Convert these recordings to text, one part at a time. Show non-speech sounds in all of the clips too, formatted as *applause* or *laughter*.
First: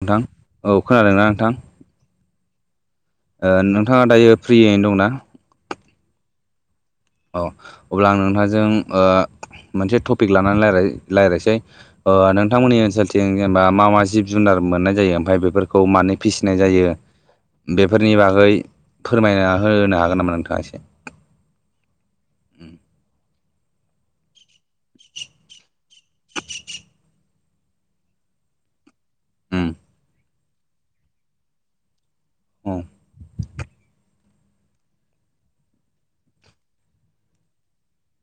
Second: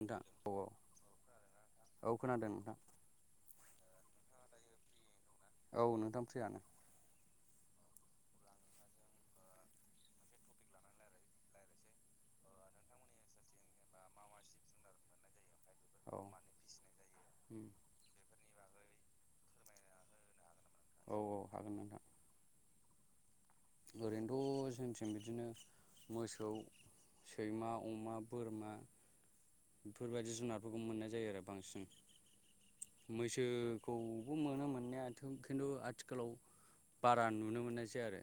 नोंथां औ। औ खोनादों नोंथां। ओ नोंथाङा दायो फ्रियैनो दंना? औ नोंथां फ्रियानो। औ अब्ला आं नोंथांजों ओ मोनसे टपिक लानानै लाइराय रायज्लायसै। ओ नोंथांमोननि ओनसोलथिं जेनेबा मा मा जिब जुनार मोननाय जायो ओमफ्राय बेफोर खौ मानो औ फिसिनाय जायो उम बे बेफोरनि बागै फोरमायना होनो हागोन नामा नोंथाङा एसे। औ-औ हागोन नोंथां। ओरैनोथ' जोंथिं बिदिनो मोसौ सैमा अमा बोरमा ओम। बेफोरबायदि जुनारफोरखौ मोननाय जायो आरो बांसिन। उम मैसोखौबो मोनो मोननायाथों खिन्थु आथिखालाव बारा नुनो मोननायसै आरो।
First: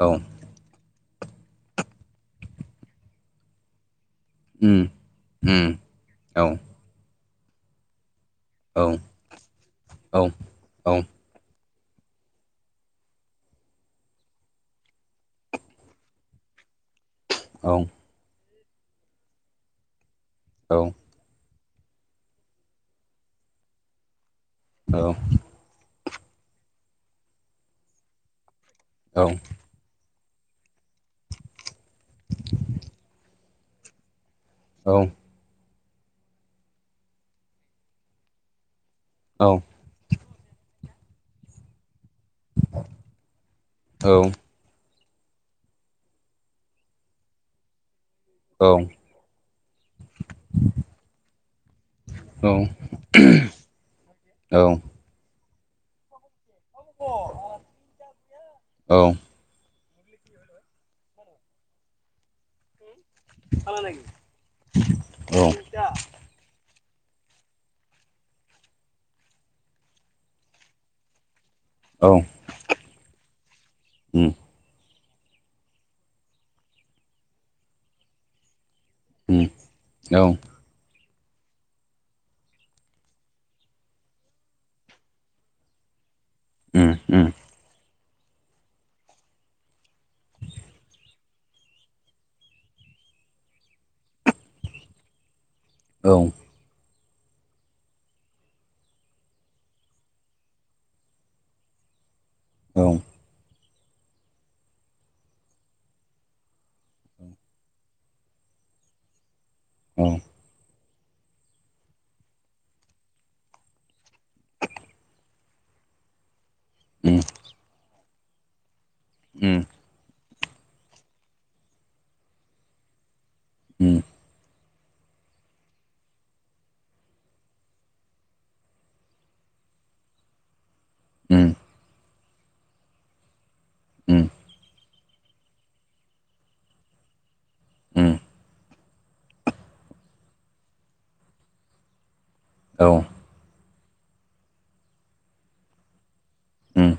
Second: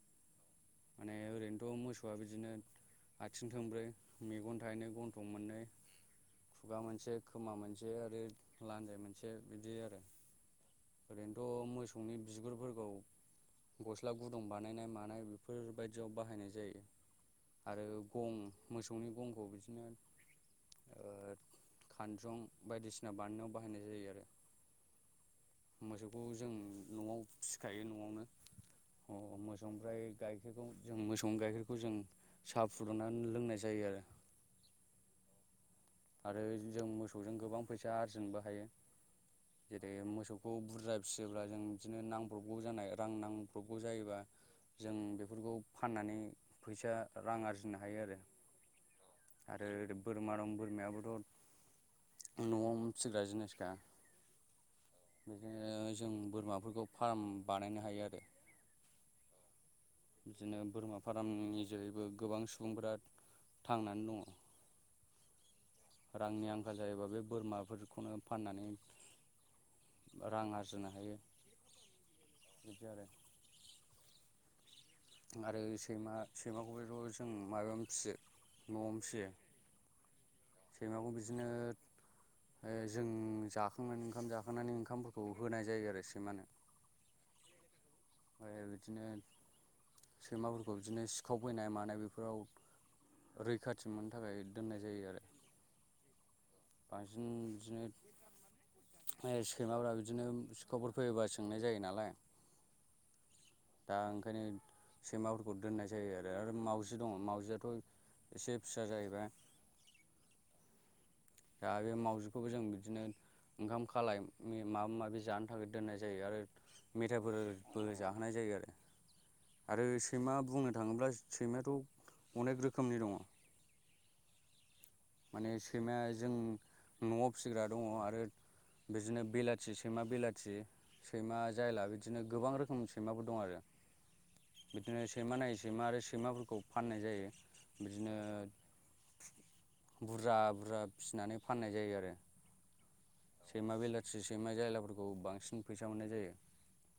औ। माने ओरैनोथ' मोसौआ बिदिनो आथिं थोंबै् मेगन उम थाइनै गन्थं मोननै उम औ खुगा मोनसे खोमा मोनसे आरो औ लान्जाय मोनसे बिदि आरो औ औ ओरैनो थ' मोसौनि बिगुरफोरखौ गस्ला गुदुं बानायनाय मानाय बे फोरबायदियाव बाहायनाय जायो। औ आरो गं मोसौनि गंखौ बिदिनो औ। ओ खानजं बायदिसिना बानायनायाव बाहायनाय जायो आरो। औ। मोसौखौ जों न'आव फिसिखायो न'आवनो औ अ मोसौ ओमफ्राय गाइखेरखौ जों मोसौनि गाइखेरखौ जों साहा फुदुंनानै लोंनाय जायो आरो। औ। आरो जों मोसौजों गोबां फैसा आरजिनोबो हायो। औ। जेरै मोसौखौ बुरजा फिसियोब्ला जों बिदिनो नांब्रबगौ जानाय रां नांब्रबगौ जायोबा जों बेफोरखौ फाननानै फैसा रां आरजिनो हायो आरो। आरो बोरमा दं बोरमायाबोथ' न'वावनो फिग्रा जिनिसखा। औ बिदिनो जों बोरमाफोरखौ फार्म बानायनो हायो आरो। औ। बिदिनो बोरमा फार्मनि जेरैबो गोबां सुबुंफोरा थांनानै दङ। औ रांनि आंखाल जायोबा बे बोरमाफोरखौनो फाननानै रां आरजिनो हायो। औ बिदि आरो उम आरो सैमा सैमाखौबोथ' जों माबायावनो फियो न'आवनो। फिसियो उम औ। सैमाखौ बिदिनो ओ जों जाखांनानै ओंखाम जाखांनानै ओंखामफोरखौ होनाय जायो आरो सैमानो। उम-उम। *unintelligible* बिदिनो सैमाफोरखौ बिदिनो सिखाव फैनाय मानाय बेफोराव रैखाथि मोननो थाखाय दोननाय जायो आरो। औ। बांसिन दिनो *unintelligible* सैमाफ्रा बिदिनो सिखावफोर फैयोबा सोंनाय जायो नालाय। औ दा ओंखायनो सैमाफोरखौ दोननाय जायो आरो आरो मावजि दङ मावजियाथ' एसे फिसा जाहैबाय। उम। दा बे मावजिखौबो जों बिदिनो ओंखाम खालाय मे माबा माबि जानो थाखाय दोननाय जायो आरो। उम मेथाइफोरबो जाहोनाय जायो आरो। उम। ओ सैमा बुंनो थाङोब्ला सैमायाथ' अनेक रोखोमनि दङ। उम। माने सैमाया जों न'आव फिसिग्रा दङ आरो बिदिनो बिलाथि सैमा बिलाथि सैमा उम जायला बिदिनो गोबां रोखोमनि सैमाबो दं आरो। उम। बिदिनो सैमा नायै सैमा आरो सैमाफोरखौ फाननाय जायो बिदिनो उम बुरजा-बुरजा फिसिनानै फाननाय जायो आरो। औ। सैमा बेलाथि सैमा जायलाफोरखौ बांसिन फैसा मोननाय जायो। उम।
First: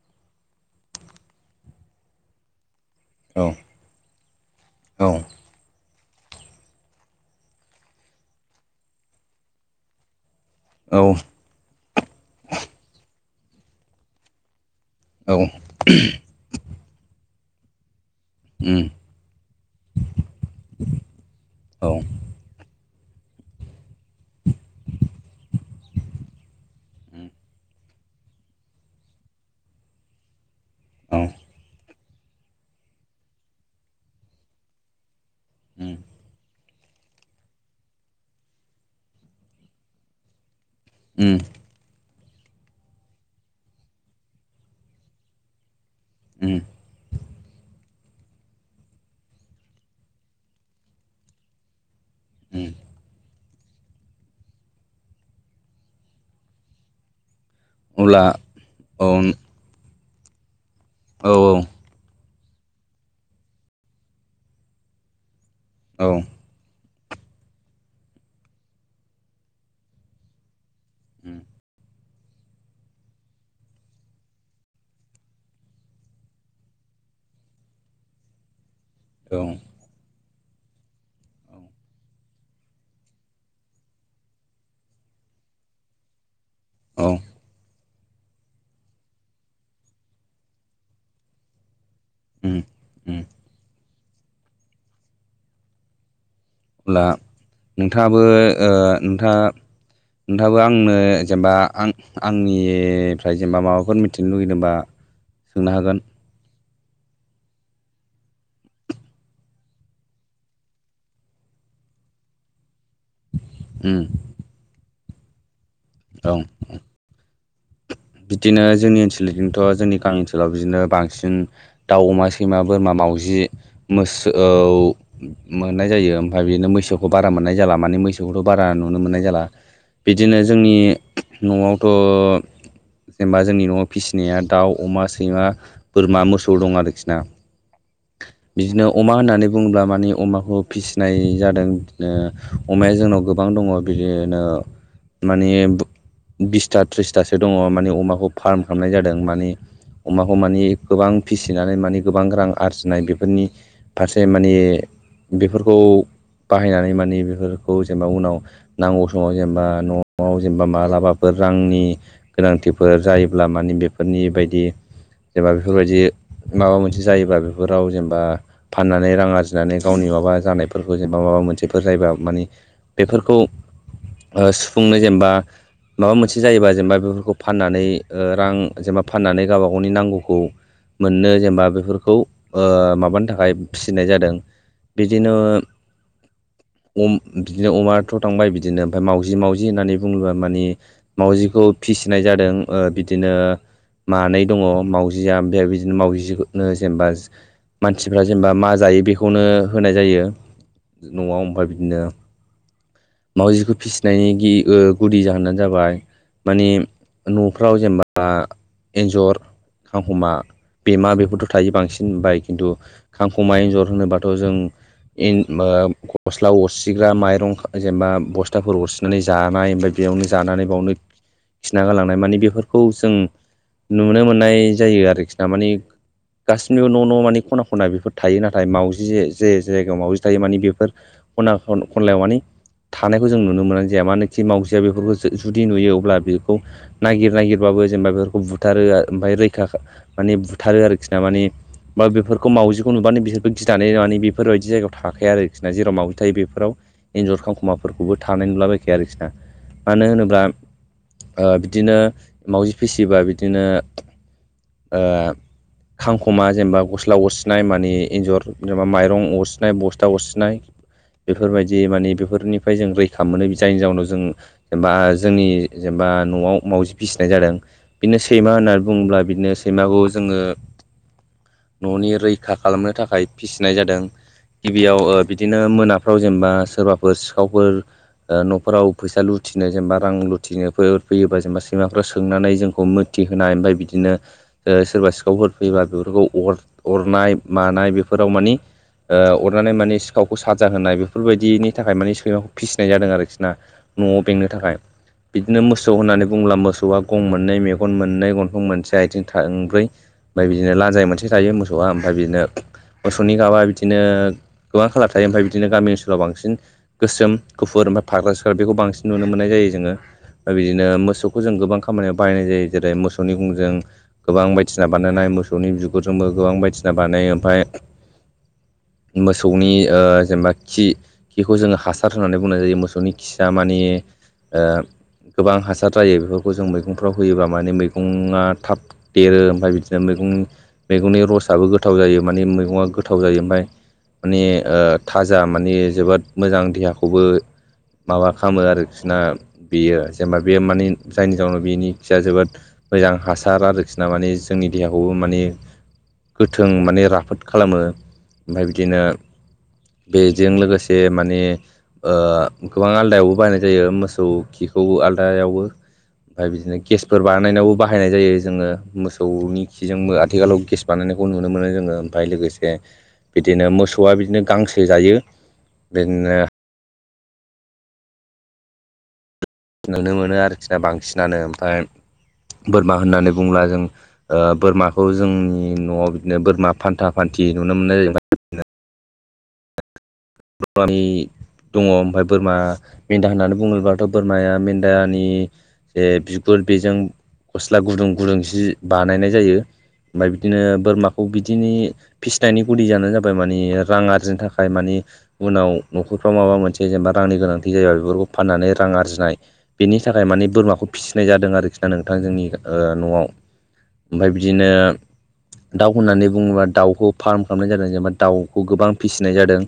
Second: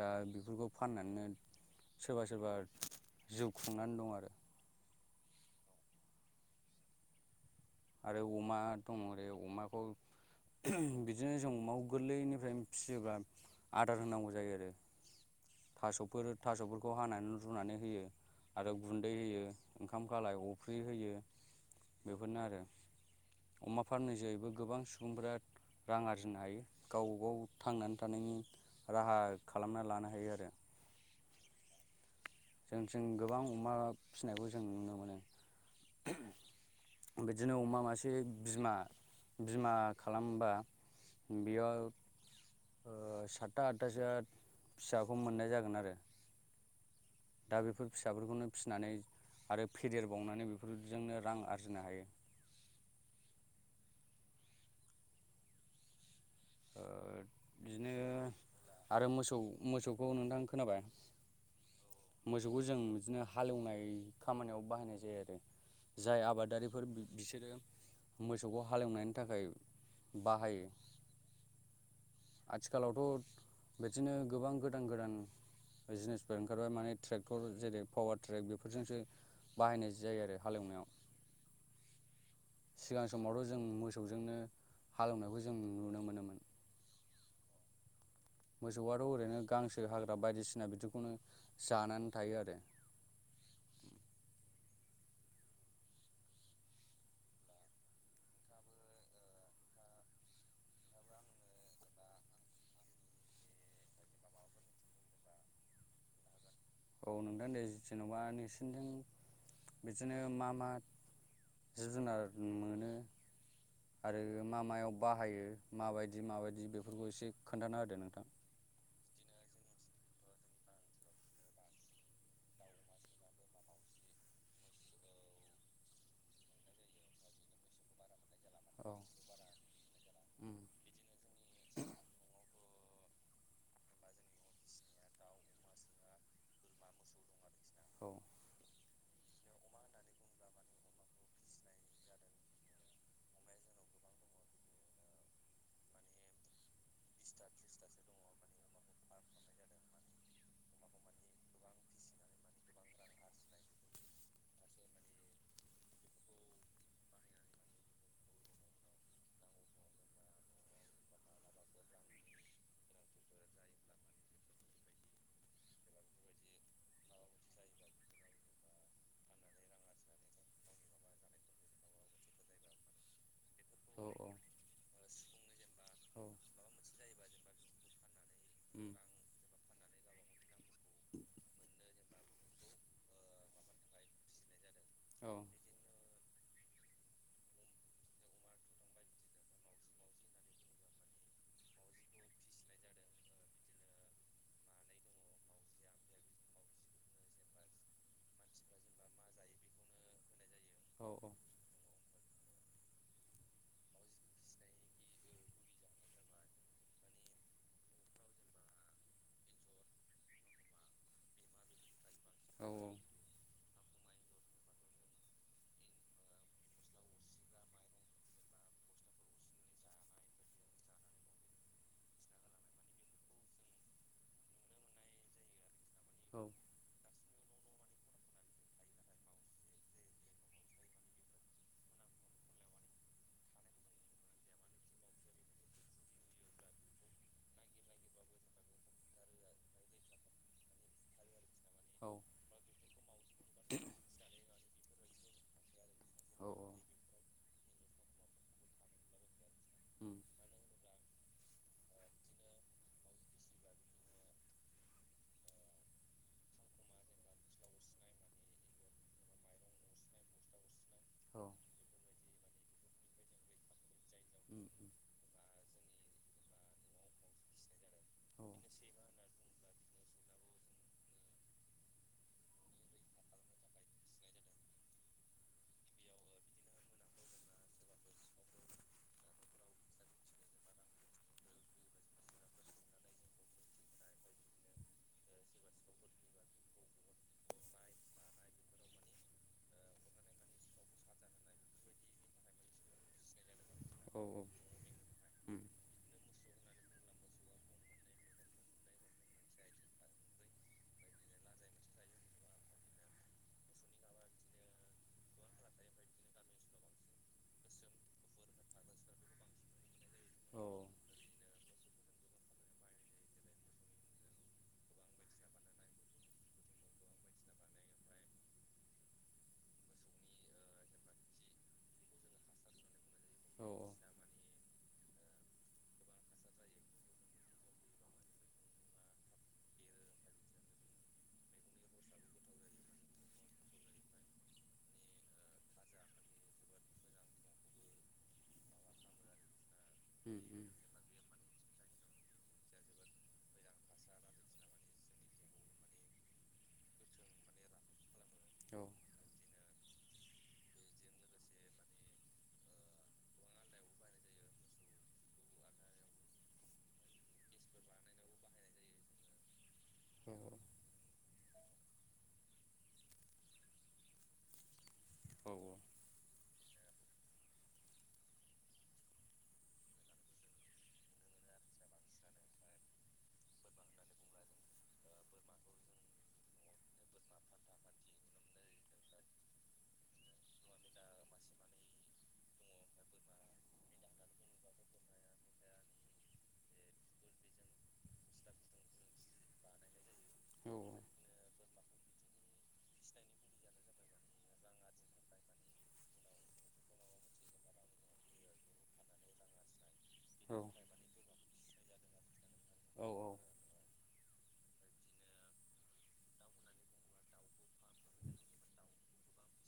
दा बेफोरखौ फाननानैनो सोरबा-सोरबा जिउ औ खुंनानै दं आरो। औ। आरो अमा दङ ओरै अमाखौ *unintelligible* बिदिनो। जों अमाखौ गोरलैनिफ्राय फिसियोब्ला आदार होनांगौ जायो आरो। उम औ उम औ थास'फोर-थास'फोरखौ हानानै रुनानै होयो आरो गुन दै होयो ओंखाम खालाय अफ्रि होयो बेफोरनो आरो। अमा फाननाय जैबो गोबां सुबुंफ्रा रां आरजिनो हायो गाव-गाव थांनानै थानायनि राहा खालामना लानो हायो आर रो। औ जोंनिथिं गोबां अमा फिसिनायखौ जों नुनो मोनो। उम। *unintelligible* बिदिनो अमा मासे बिमा-बिमा खालामबा। उम उम बियल ओ सातथा आदथासोआ फिसाखौ मोननाय जागोन आरो। उम। दा बेफोर फिसाफोरखौनो फिसिनानै आरो फेदेरबावनानै बेफोरजोंनो रां आरजिनो हायो। उम। ओ बिदिनो अब्ला आरो औ मोसौ-मोसौखौ नोंथां खोनाबाय? औ-औ। मोसौखौ जों बिदिनो हालेवनाय खामानियाव बाहायनाय जायो आरो।। औ जाय आबादारिफोर बिसोरो मोसौखौ हालेवनायनि थाखाय बाहायो। उम। आथिखालावथ' बिदिनो गोबां गोदान गोदान जिनिसफोर ओंखारबाय माने ट्रेक्टर जेरै पावार ट्रेलार बेफोरजोंसो *inaudible* बाहायनाय जायो आरो हालेवनायाव। सिगां समावथ' जों मोसौजोंनो हालौवनायखौ जों नुनो मोनोमोन। औ। मोसौआथ' ओरैनो गांसो हाग्रा बायदिसिना बिदिखौनो जानानै थायो उम आरो। अब्ला नोंथाङाबो ओ नोंथाङा नोंथाङाबो आंनो जेनेबा आं आंनिफ्राय जेनेबा माबाफोर मिथिनो लुगैदोंबा सोंनो हागोन। औ नोंथां दे जेन'बा नोंसोरजों बिदिनो मा मा जिब जुनार मोनो। उम आरो मा मायाव बाहायो माबायदि औ माबायदि बेखौ बफोरखौ एसे खोन्थाना होदो नोंथां। बिदिनो जोंनि ओनसोलजोंथ' जोंनि गामि ओनसोलाव बिदिनो बांसिन दाउ, अमा, सैमा, बोरमा, मावाजि, मोसौ मोननाय जायो। ओमफ्राय बिदिनो मोसौखौ बारा मोननाय जाला माने मैसौ बेखौथ' बारा औ नुनो मोननाय जाला। बिदिनो उम जोंनि न'आवथ' जेनेबा जोंनि न'आव फिसिनाया दाउ, अमा, सैमा, बोरमा, मोसौ दं आरोखि ना। औ। बिदिनो अमा होननानै बुङोब्ला माने अमाखौ फिसिनाय जादों बिदिनो अमाया जोंनाव गोबां दङ बिदिनो मानि बु बिसथा थ्रिसथासो दङ माने अमाखौ फार्म खालामनाय जादों माने। अमाखौ मानिे गोबां फिसिनानै माने गोबां रां आरजिनाय बेफोरनि फारसे माने बेफोरखौ बाहायनानै माने बेफोरखौ जेनेबा उनाव नांगौ समाव जेनेबा न'आव जेनेबा मालाबाफोर रांनि गोनांथि फोर जायोब्ला माने बेफोरनि बायदि जेनेबा बेफोरबायदि माबा मोनसे जायोबा बेफोराव जेनेबा फाननानै रां आरजिनानै गावनि माबा जानायफोरखौ जेनेबा माबा मोनसेफोर जायोबा माने बेफोरखौ औ ओ सुफुंनो जेनेबा माबा औ मोनसे जायोबा जेनेबा बेफोरखौ फाननानै ओ रां उम जेनेबा फाननानै गावबा गावनि नांगौखौ मोननो जेनेबा बेफोरख खौ ओ माबानो थाखाय फिसिनाय जादों। औ बिदिनो *inaudible* अम बिदिनो अमायाथ' थांबाय बिदिनो ओमफ्राय मावजि मावजि होननानै बुङोब्ला मानि मावाउजिखौ फिसिनाय जादों। ओ बिदिनो मानै दङ मावजिया। ओमफ्राय बिदिनो मावजिखौनो जेनेबा ज मानसिफ्रा जेनेबा मा जायो बेखौनो होनाय जायो। न'आव ओमफाय बिदिनो मावाउजिखौ फिसिनायनि गि ओ गुदि जाहोनानो जाबाय माने न'फ्राव जेनेबा एन्जर खांखमा बेमा बेफोरथ' थायो बांसिन मोनबाय औ खिन्थु खांखमा एन्जर होनोबाथ' जों इन मो गस्ला अरसिग्रा माइरं जेनेबा बस्थाफोर अरसि नानै जानाय ओमफ्राय बेयावनो जानानै बावनो खिना गालांनाय मानि बेफोरखौ जों नुनो मोननाय जायो आरोखि ना माने औ औ गासिनिबो न' न' माने ख'ना ख'ना बेफोर थायो नाथाय मावजि जे जायगायाव मावाजि थायो माने बेफोर ख'ना ख'न ख'नलायाव मानि थानायखौ जों औ नुनो मोननाय जाया। मानोखि मावजिया बेफोरखौ जुदि नुयो अब्ला बे खौ नागिर नागिरबाबो जेनेबा बेफोरखौ बुथारो ओमफ्राय रैखा माने बुथारो आरोखि ना माने बा बेफोरखौ माउजिखौ नुबानो बिसोरबो गिनानै नुनानै बेफोरबायदि जायगायाव थाखाया आरोखिना जेराव मावजि नाथाय औ बेफोराव एन्जर खांखुमाफोरखौबो थानाय नुलाबायखाया आरोखिना मानो उम होनोब्ला ओ बिदिनो मावजि फिसिबा बिदिनो ओ खांख'मा जेनेबा गस्ला अरसिनाय मानि एन्जर जेनेबा माइरं अरसिनाय बसथा अरसिनाय *inaudible* बेफोरबायदि माने बेफोरनिफ्राय जों रैखा मोनो जायनि जाउनाव जों उम उम एबा जोंनि जेनबा न'आव मावजि फिसिनाय जादों बिदिनो औ सैमा होननानै बुङोब्ला बिदिनो सैमाखौ जोङो न'नि रैखा खालामनो थाखाय फिसिनाय जादों। गिबियाव ओ बिदिनो मोनाफ्राव जेनबा सोरबाफोर सिखावफोर ओ न'फोराव फैसा लुथिनो जेनेबा रां लु थिनो फैयोबा जेनेबा सैमाफ्रा सोंनानै जोंखौ मोथि होनाय ओमफ्राय बिदिनो ओ सोरबा सिखावफोर फैयोबा बेफोरखौ अर अरनाय मानाय बेफोराव मानि ओ अरनानै माने सिखावखौ साजा होनाय बेफोरबायदिनि थाखाय माने सैमाखौ फिसिनाय जादों आरोखि ना? न'आव बेंनो थाखाय बिदिनो थाखाय मोसौ होननानै बुङोब्ला मोसौआ गं मोननै मेगन मोननै गन्थं मोनसे आथिं थोंब्रै ओमफ्राय बिदिनो लान्जाइ मोनसे थायो मोसौआ ओमफ्राय बिदिनो मोसौनि गाबा बिदिनो गोबां खालार थायो ओमफ्राय बिदिनो गामि ओनसोलाव बांसिन गोसोम माने गुफुर ओमफ्राय फाग्रा सिख्रा बेखौ बांसिन नुनो मोननाय जायो जोङो ओमफ्राय बिदिनो मोसौखौ खौ जों गोबां खामानियाव बाहायनाय जायो जेरै मोसौनि गुंजों गोबां बायदिसिना बानायनाय मोसौनि बिगुरजोंबो गोबां बायदिसिना बानायो ओमफाय मोसौनि ओ जेनेबा खि बेखौ जोङो हासार होननानै बुंनाय जायो मोसौनि खिया मानि ओ गोबां हासार जायो बेफोरखौ जों मैगंफ्राव होयोबा माने मैगङा थाब देरो ओमफ्राय बिदिनो मैगं मैगंनि रसाबो गोथाव जायो मानि मैगङा गोथाव जायो ओमफाय माने ओ थाजा माने जोबोद मोजां देहाखौबो माबा खालामो आरोखिना बेयो जेनेबा बेयो माने जायनि जाहोनाव बिनि खिया जोबोद मोजां हासार आरोखिना माने जोंनि देहाखौबो माने गोथों माने राफोद खालामो ओमफाय बिदिनो बेजों लोगोसे माने ओ गोबां आलदायावबो बायनाय जायो मोसौ खौ आलदायावबो ओमफ्राय बिदिनो गेसफोर बानायनायावबो बाहायनाय जायो जोङो मोसौनि खिजोंबो रां आथिखालाव गेस बानायनायखौ नुनो मोनो जोङो ओमफ्राय लोगोसे बिदिनो मोसौआ बिदिनो गांसो जायो आरजिनो बिदिनो नुनो मोनो आरोखि ना बांसिनानो ओमफाय बोरमा होननानै बुंब्ला जों ओ बोरमाखौ जोंनि न'आव बिदिनो बोरमा फान्था फान्थि नुनो मोननाय जायो *inaudible* *unintelligible* दङ ओमफ्राय बोरमा मेन्दा होननानै बुङोबोबाथ' बोरमाया मेन्दानि जे बिगुर बेजों गस्ला गुदुं गुदुं जि बानायनाय जायो। ओमफाय बिदिनो बोरमाखौ बिदिनि फिसिनायनि गुदि जाहोनानो जाबाय मानि रां आरि *unintelligible* थाखाय मानि उनाव न'खरफ्राव माबा मोनसे जेनेबा रांनि गोनांथि जायोबा बेफोरखौ फाननानै रां आरजिनाय बेनि थाखाय माने औ बोरमाखौ फिसिनाय जादों आरोखि ना नोंथां जोंनि ओ औ न'आव। औ उम ओमफाय बिदिनो दाउ होननानै बुङोबा दाउखौ फार्म खालामनाय जादों जेनेबा दाउखौ गोबां फिसिनाय जादों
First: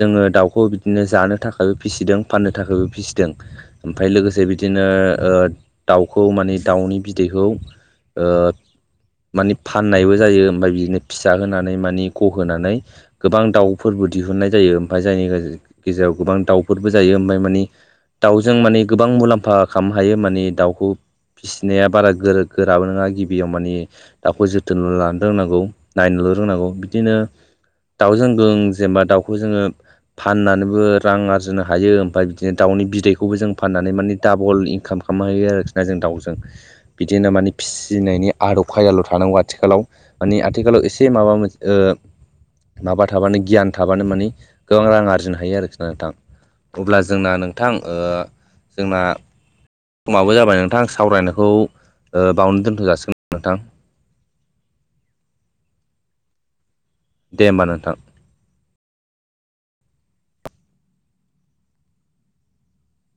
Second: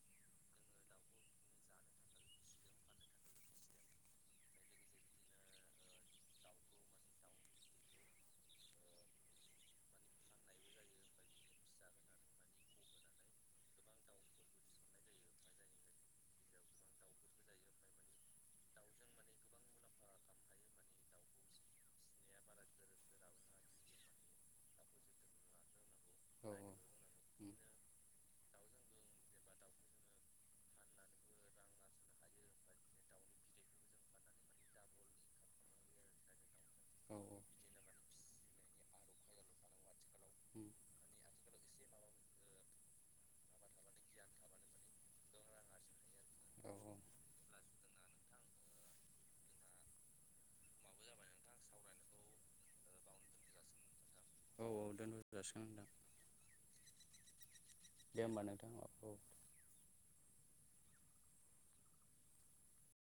जोङो दाउखौ बिदिनो जानो थाखायबो फिसिदों फाननो थाखायबो फिसिदों। ओमफ्राय लोगोसे बिदिनो ओ दाउखौ माने दाउनि बिदैखौ ओ मानि फाननायबो जायो ओमफाय बिदिनो फिसा होनानै मानि गहोनानै गोबां दाउ फोरबो दिहुननाय जायो ओमफाय जायनि गेजेराव गोबां दाउफोरबो जायो ओमफाय मानि दाउजों माने गोबां मुलाम्फा खालामनो हायो माने दाउखौ फिनाया बारा गोर-गोराबो नङा गिबियाव माने दाउखौ जोथोनल' लानो रोंनांगौ। नायनोल' औ रोंनांगौ उम बिदिनो दाउजों गों जेनेबा दाउखौ जोङो फाननानैबो रां आरजिनो हायो ओमफाय बिदिनो दाउनि बिदैखौबो जों फाननानै माने डाबल इनकाम खामनो हायो आरोखि ना जों दाउजों औ बिदिनो माने फिसिनायनि आदब खायदाल' थानांगौ आथिखालाव मानि आथिखालाव एसे से माबा मोन ओ माबा थाबानो गियान थाबानो मानि गोबां रां आरजिनो हायो आरोखि ना नोंथां अब्ला जोंना नों थां ओ जोंना समाबो जाबाय नोंथां सावरायनायखौ ओ बावनो दोनथ' जासिगोन नोंथां औ औ दोनथ' जासिगोन नोंथां दे होमबा नोंथा दे होमबा नोंथां औ औ